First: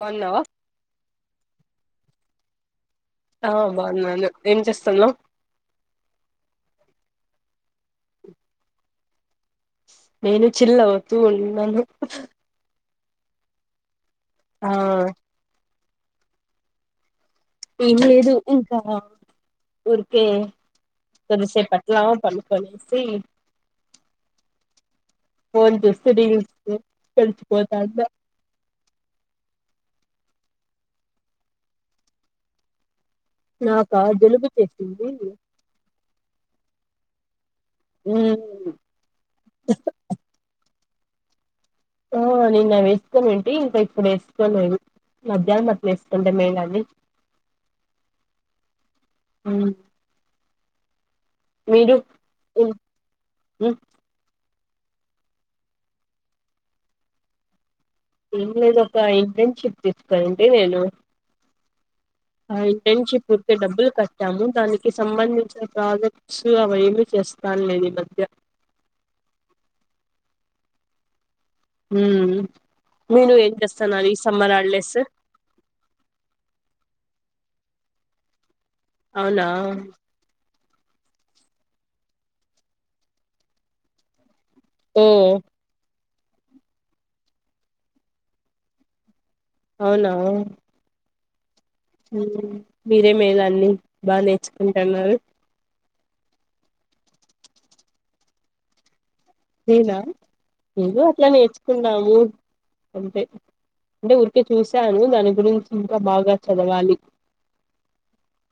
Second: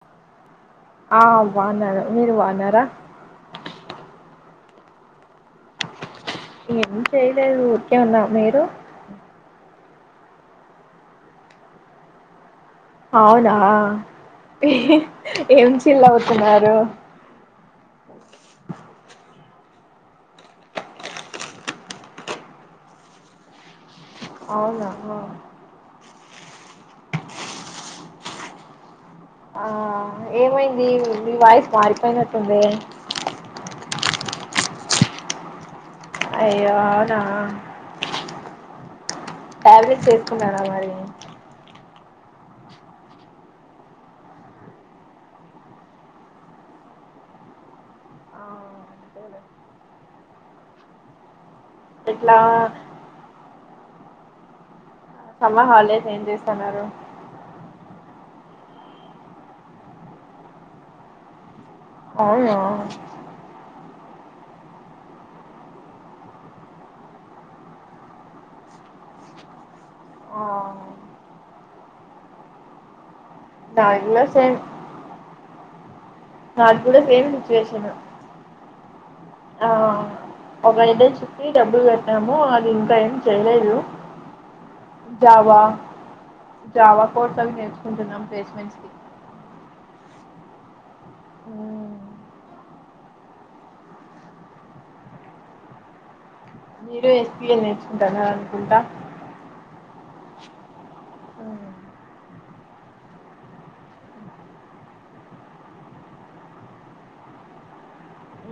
బాగున్నావా ఆ బాగున్నాను మీరు బాగున్నారా ఆ బాగున్నాను ఏం చేస్తున్నావ్ ఏం చేయలేదు ఊరికే ఉన్నా మీరు నేను చిల్ అవుతూ ఉన్నాను అవునా ఆ ఏం చిల్ అవుతున్నారు ఏం లేదు ఇంకా ఊరుకే కొద్దిసేపట్ల పండుకొని చూసి అవునా ఫోన్ చూసి కలిసుపోతా ఉన్న ఆ ఏమైంది మీ వాయిస్ మారిపోయినట్టుంది నాకా జలుబు చేసింది అయ్యో అవునా ఉ టాబ్లెట్స్ వేసుకున్నారా మరి ఓ నిన్న వేసుకోని ఉంటి ఇంకా ఇప్పుడు వేసుకోలేదు మధ్యాహ్నం అట్ల వేసుకుంటా మేం గాని ఆ, అంతేలే. ఉ మీరు ఇట్లా ఉ సమ్మర్ హాలిడేస్ ఏం చేస్తున్నారు ఏం లేదు ఒక ఇంటర్న్షిప్ తీసుకోనూటి నేను అవునా ఆ ఇంటెన్షిప్ డబ్బులు కట్టాము దానికి సంబంధించిన ప్రాజెక్ట్స్ అవి ఏమి చేస్తా లేదు ఈ మధ్య ఆ మీరు ఏం నాది చేస్తున్నారు ఈ కూడా సమ్మర్ సేమ్ హాలిడేస్ నాకు కూడా సేమ్ సిచువేషన్ అవునా ఒకరికి చిట్టి డబ్బులు కట్టాము అది ఇంకా ఏం చేయలేదు ఓ జావా జావా కోర్స్ అవి నేర్చుకుంటున్నాం ప్లేస్మెంట్స్ కి అవునా ఉ మీరే మే దాన్ని బాగా నేర్చుకుంటున్నారు మీరు ఎస్ సి ఎల్ నేర్చుకుంటున్నారు అనుకుంటా నేనా ఏదో అట్లా హ్మ్. నేర్చుకున్నాము అంతే అంటే ఊరికే చూసాను దాని గురించి ఇంకా బాగా చదవాలి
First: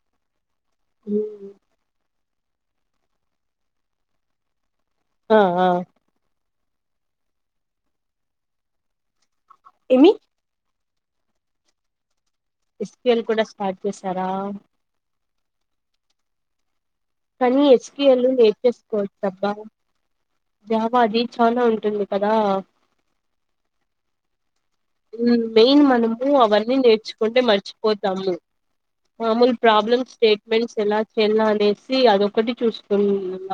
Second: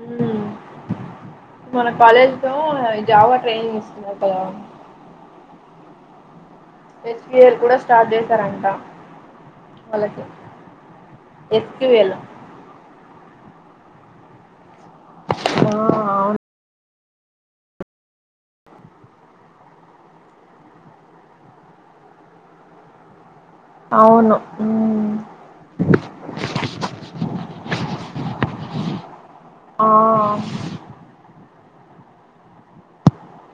హ్మ్. ఉ మన కాలేజ్ లో జావా ట్రైనింగ్ ఇస్తున్నారు కదా ఆ ఆ ఎస్ సి ఎల్ కూడా స్టార్ట్ చేసారంట ఏమి వాళ్ళకి ఎస్ టూ వెల్ ఎస్‌క్యూ‌ఎల్ కూడా స్టార్ట్ చేసారా ఆ కానీ ఎస్‌క్యూ‌ఎల్ నేర్చేసుకోవచ్చు అబ్బా జావాది చానా ఉంటుంది కదా అవును హ్మ్. ఉమ్మ్ మెయిన్ మనము అవన్నీ నేర్చుకుంటే మర్చిపోతాము మామూలు ఆ! ప్రాబ్లమ్ స్టేట్మెంట్స్ ఎలా చేయాల అనేసి అదొకటి చూస్తుకునల్ల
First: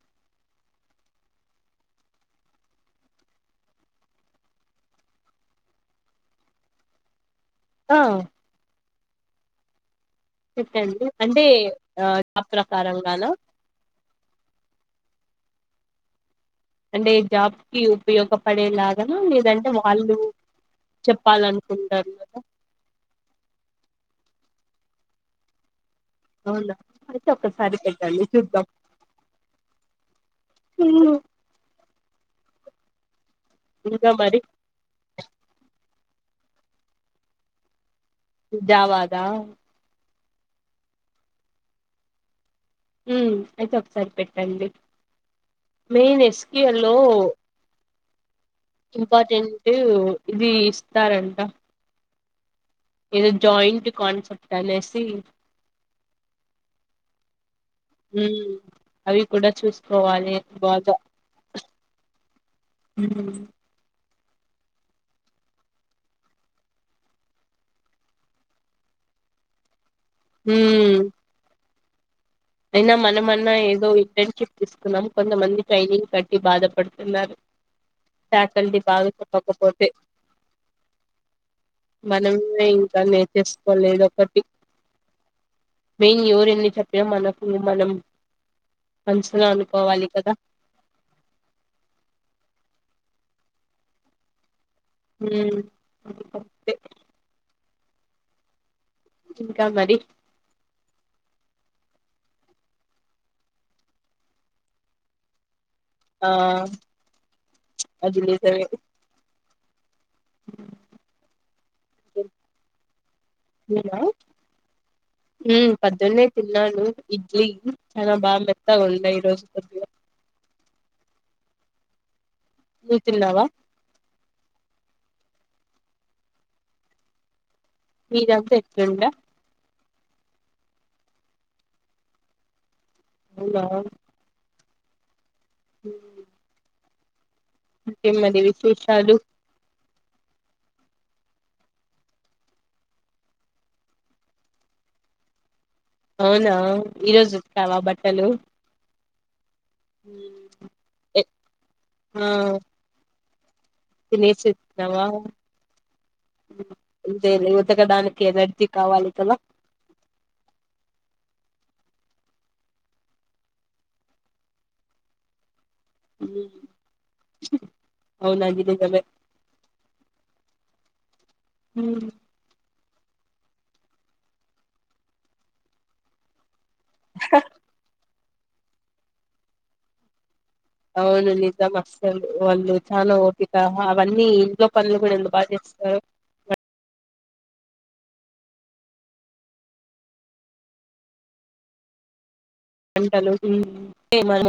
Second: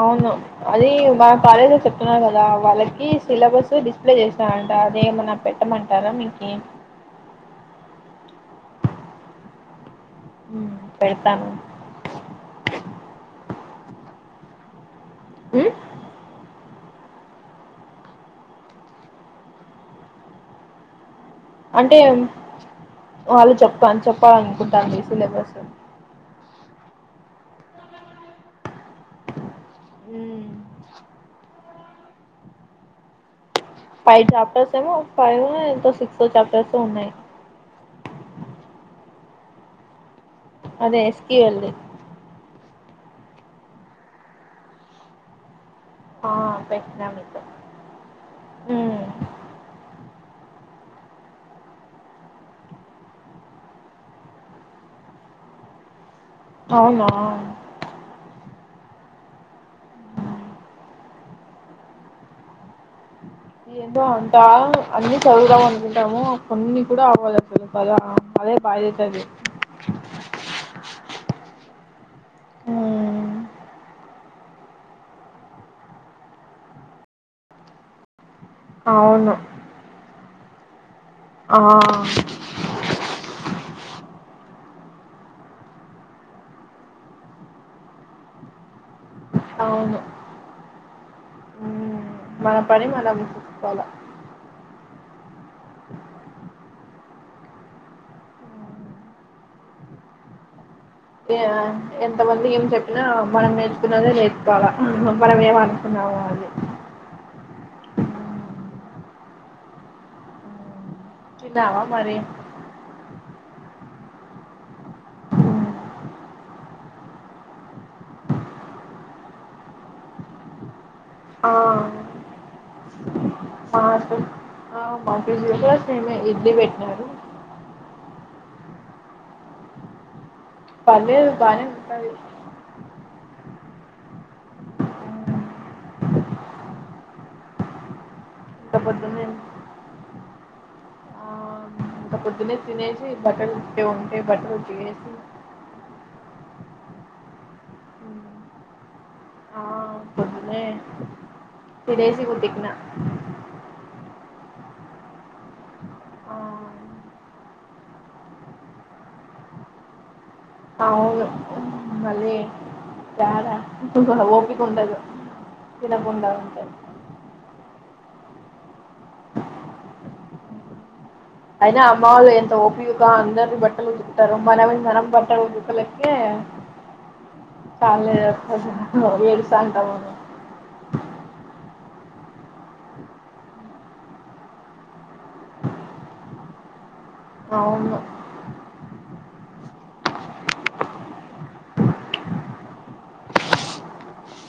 అవును అది మన కాలేజీలో చెప్తున్నారు కదా వాళ్ళకి సిలబస్ డిస్ప్లే చేస్తారాంట అదేమనా పెట్టమంటారా మీకి ఆ హ్మ్. పెట్టండి అంటే పెడతాను. ఆ జాబ్ ప్రకారం గాన ఉమ్మ్ అంటే జాబ్‌కి ఉపయోగపడేలాగాన లేదంటే వాళ్ళు చెప్పాలను అంటే వాళ్ళు చెప్ప చెప్పాలనుకుంటళ్ళు ఈ సిలబస్ అవునా అయితే ఒక్కసారి పెట్టండి చూద్దాం ఉమ్మ్ ఇంకా ఫైవ్ మరి చాప్టర్స్ ఏమో ఫైవో ఎంతో సిక్సో చాప్టర్స్ ఉన్నాయి జావాదా అదే ఎస్‌క్యూఎల్ ది ఉమ్మ్ అయితే ఒకసారి పెట్టండి మెయిన్ ఆ ఎస్‌క్యూ‌ఎల్ లో పెట్టినా మీకు ఇంపార్టెంట్ ఇది ఇస్తారంట ఏదో జాయింట్ కాన్సెప్ట్ అనేసి అవునా ఉమ్మ్ అవి కూడా చూసుకోవాలి బాగా ఉమ్మ్ ఏందో అంటా అన్ని చదువుదాం అనుకుంటాము కొన్ని కూడా అవ్వదు అసలు కదా అదే బాధయితాది ఉమ్మ్ అయినా మనమన్నా ఏదో ఇంటర్న్షిప్ తీసుకున్నాం కొంతమంది ట్రైనింగ్ కట్టి బాధపడుతున్నారు ఫ్యాకల్టీ బాగా అవును చెప్పకపోతే ఆ మనమే ఇంకా మే చేసుకోలేదు ఒకటి మెయిన్ ఎవరెన్ని చెప్పినా మన కు మనం మనసులో అవును అనుకోవాలి కదా మ్మ్. మన పని మనం చూసుకోవాలా ఉమ్మ్ ఇంకా మరి ఏ ఎంత మంది ఏం చెప్పినా మనం నేర్చున్నదే నేర్చుకోవాల మనం ఏమ ఆ అది నిజమే తిన్నావా మరి నేనా ఉమ్మ్ పద్దున్నే తిన్నాను ఇడ్లీ చానా బా మెత్తగా ఉండే ఈరోజు పోద్దు ఆ నువ్వు తిన్నావా ఆ తి మా మంతజీ కూడా సేమ్ ఏ ఇడ్లీ పెట్టారు. మీర్ అంత ఎకుండా పర్లేదు బానే ఉంటది. అవునా ఊ ఇంకేంమదివి ఇంత పొద్దునేమ్ ఇంకా పొద్దున్నే తినేసి బట్టలు ఉతేకేవ్ ఉంటే బట్టలు ఉతికేసి అవునా ఈరోజు ఉతికవ బట్టలు ఆ పొద్దున్నే [unintelligible] తినేసి ఆ ఉతికిన తినేసి ఉతికవ ఆ అంతే లే ఉతకడానికి ఎనర్జీ కావాలి కదా అవును ఆ మళ్ళీ ఎడ ఒపిక్ ఉండదు తినకుండ ఉంటె అవున్ అది నిజమే అయినా అమ్మ ఉమ్, వాళ్లు ఎంత ఓపిక్ గా అందరి వి బట్టలు ఉదుకుతారు మనవి మనం బట్టలు ఉదుకలకే చాల [inaudible] ఏడుస్తా ఉంటాం మనం అవును నిజం అస్సలు వాళ్ళు చాలా ఓపిక అవన్నీ ఇంట్లో పనులు కూడా ఎంత బాగా చేస్తారు. అవును పంటలు ఉమ్ ఏ మన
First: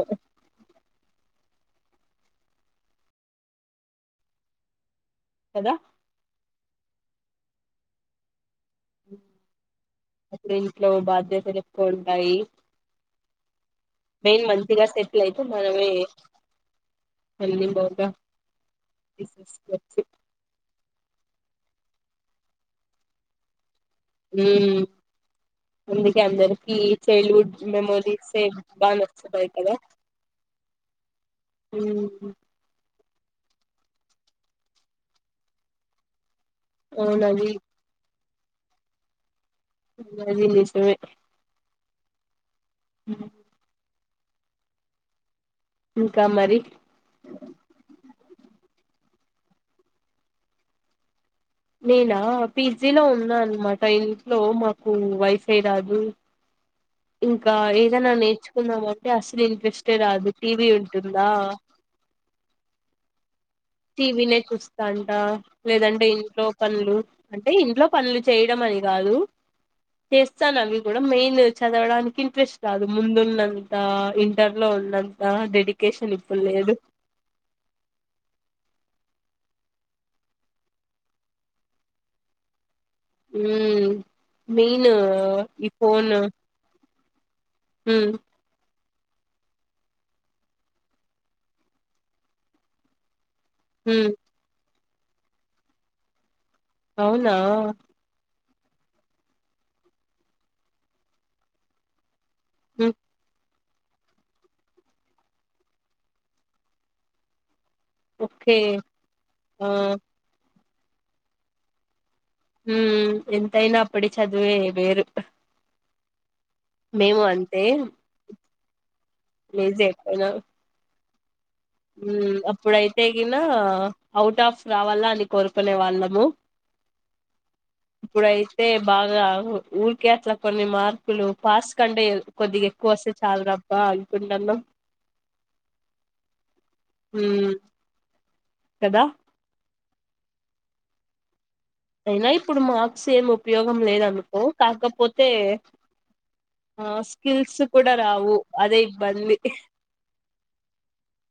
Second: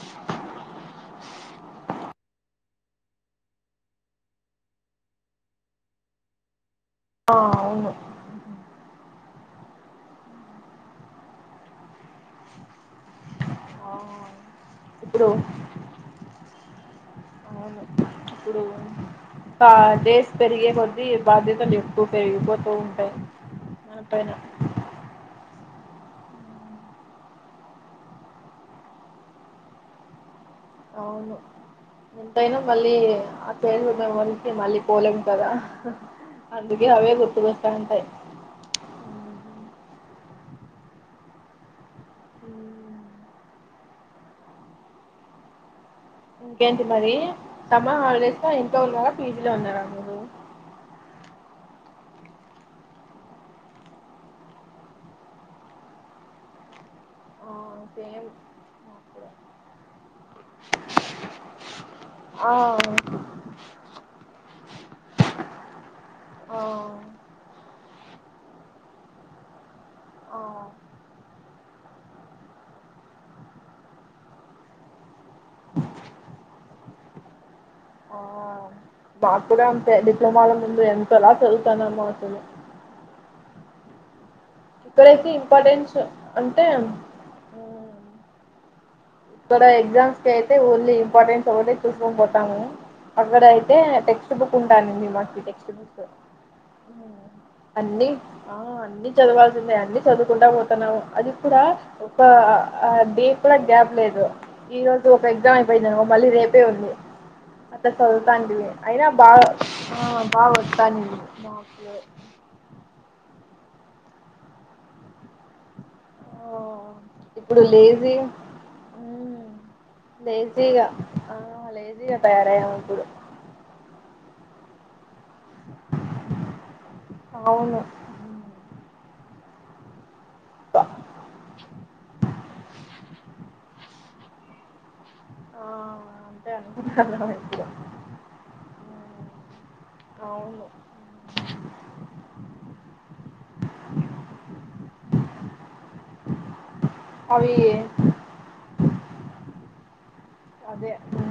కదా ఆ అవును అక్కడ ఇంట్లో బాధ్యతలు ఎక్కువ ఉంటాయి. ఆ మెయిన్ మంచిగా సెటిల్ ఇప్పుడు అయితే మనమే అన్ని అవును బాగా ఇప్పుడు ఇంక తీసేసుకోవచ్చు డేస్ పెరిగే కొద్దీ బాధ్యతలు ఎక్కువ పెరిగిపోతూ ఉంటాయి మన పై ఉమ్ అందుకె అందరికిీ చైల్డ్హుడ్ మెమోరీస్ ఏ బాగా నచ్చతాయికదా అవును ఎంతైనా మళ్ళీ ఆ చైల్డ్హుడ్ మెమోరీస్ కి మళ్ళీ పోలేం కదా అందుకి అవే అవునది గుర్తుకొస్త ఉంటాయి. అవ్ అది నిజమే హ్మ్. [unintelligible] ఇంకా మరి ఇంకేంటి మరి సమర్ హాలిడేస్ లో ఇంట్లో ఉన్నారా పీజీ లో ఉన్నార మీరు నేనా పీజీలో ఉన్నా అనమాట ఇంట్లో మాకు వైఫే రాదు. ఇంకా ఆ ఏదైనా సేమ్ నేర్చుకున్నామంటే అసలు ఇంట్రెస్టే రాదు టీవీ ఉంటుందా ఆ టీవీ నే చూస్తాంట లేదంటే ఇంట్లో ఆ పనులు అంటే ఇంట్లో పనులు చేయడం అని కాదు ఆ చేస్తాను అవి కూడా మెయిన్ చదవడానికి ఇంట్రెస్ట్ రాదు ముందున్నంత, ఇంటర్ లో ఉన్నంత ఆ డెడికేషన్ ఇప్పుడు లేదు ఆ మాకు కూడా అంతే డిప్లొమాల ముందు ఎంతలా చదువుతానమ్ అసలు ఊ మెయిన్ ఈ ఫోను టం ఉ ఇక్కడ ఎగ్జామ్స్ కి అయితే ఓన్లీ ఇంపార్టెన్స్ ఒకటి చూసుకొని పోతాం మనం అక్కడ అయితే మ్మ్ టెక్స్ట్ టెస్ట్ బుక్ ఉంటాను మీ మ టెక్స్ట్ బుక్ అవునా అన్ని ఆ అన్ని చదవాల్సిందే అన్ని చదువుకుంటా పోతున్నాము అది కూడా ఇంకా ఆ మ్మ్ డీప్లా గ్యాప్ లేదు ఈ రోజు ఒక ఎగ్జామ్ అయిపోయిందిమా మళ్ళీ రేపే ఉంది ఓకే చదువుతాంటీమీ అయినా బాగ ఆ బాగా వత్తన్డే మాక్స్ ఊ ఎంతైన అప్పటి చదివే వేరు మేము అంతే జియో లేజీ ఎక్కువనా జీ అ ఆ లేజీగా తయారయ్యాము ఇప్పుడు నా అవుట్ ఆఫ్ రావాలా అని కోరుకునే వాళ్ళము అవును ఇప్పుడయితే బాగా ఊరికే అట్లా కొన్ని మార్ ర్కులు పాస్ కంటే ఎక్ కొద్దిగా ఎక్కువ వస్తే చాలు రబ్బా అనుకుంటున్ అ హ్మ్ కదా అవును అయినా ఇప్పుడు మార్క్సేమీ ఉపయోగం లేదనుకో కాకపోతే ఆ అవి స్కిల్స్ కూడ రావు అదే ఇబ్బంది అదే హు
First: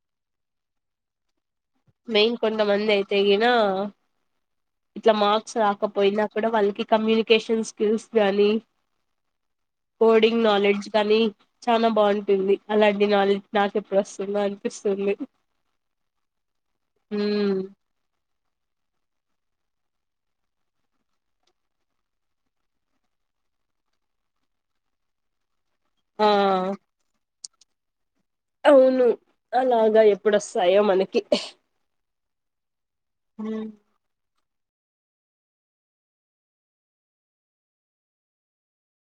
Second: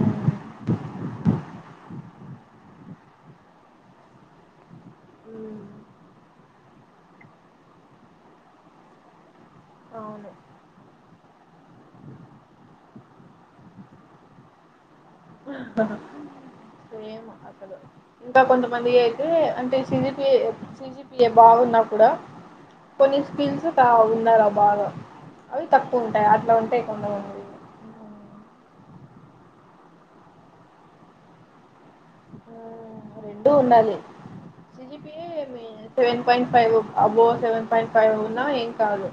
మెయిన్ కొంత మంది అయితే గినా ఇట్లా మార్క్స్ మ్మ్. రాకపోయినా కూడా వాళ్ళకి కమ్యూనికేషన్ స్కిల్స్ గానీ, అవును కోడింగ్ నాలెడ్జ్ గానీ చాన బాగుంటుంది అలాంటి నాలెడ్జ్ నాకెప్పుడొస్తుందో అనిపిస్తుంది ఆ హ్మ్ ఇంకా కొంతమంది అయితే అంటే సిజీపే సిజిపిఎ బాగున్నపుడు కొన్ని స్కిల్స్ తా ఉన్నార ఆ బాగా అవి తక్కువుంటాయి అట్లా ఆ ఉంటాయి కొంత మంది అవును అలాగా ఎప్పుడోస్తాయో మనకి ఉ రెండు ఉమ్ ఉండాలి సిజిపి మీ సెవెన్ పాయింట్ ఫైవ్ అబో సెవెన్ పాయింట్ ఫైవ్ ఉన్నా ఏం కాదు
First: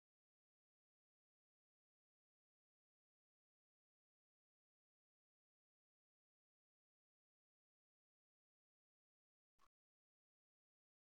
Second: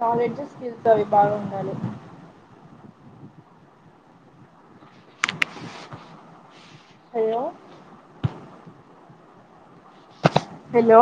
నాలెడ్జి స్కిల్స్ అవి బాగా ఉండాలి హలో హలో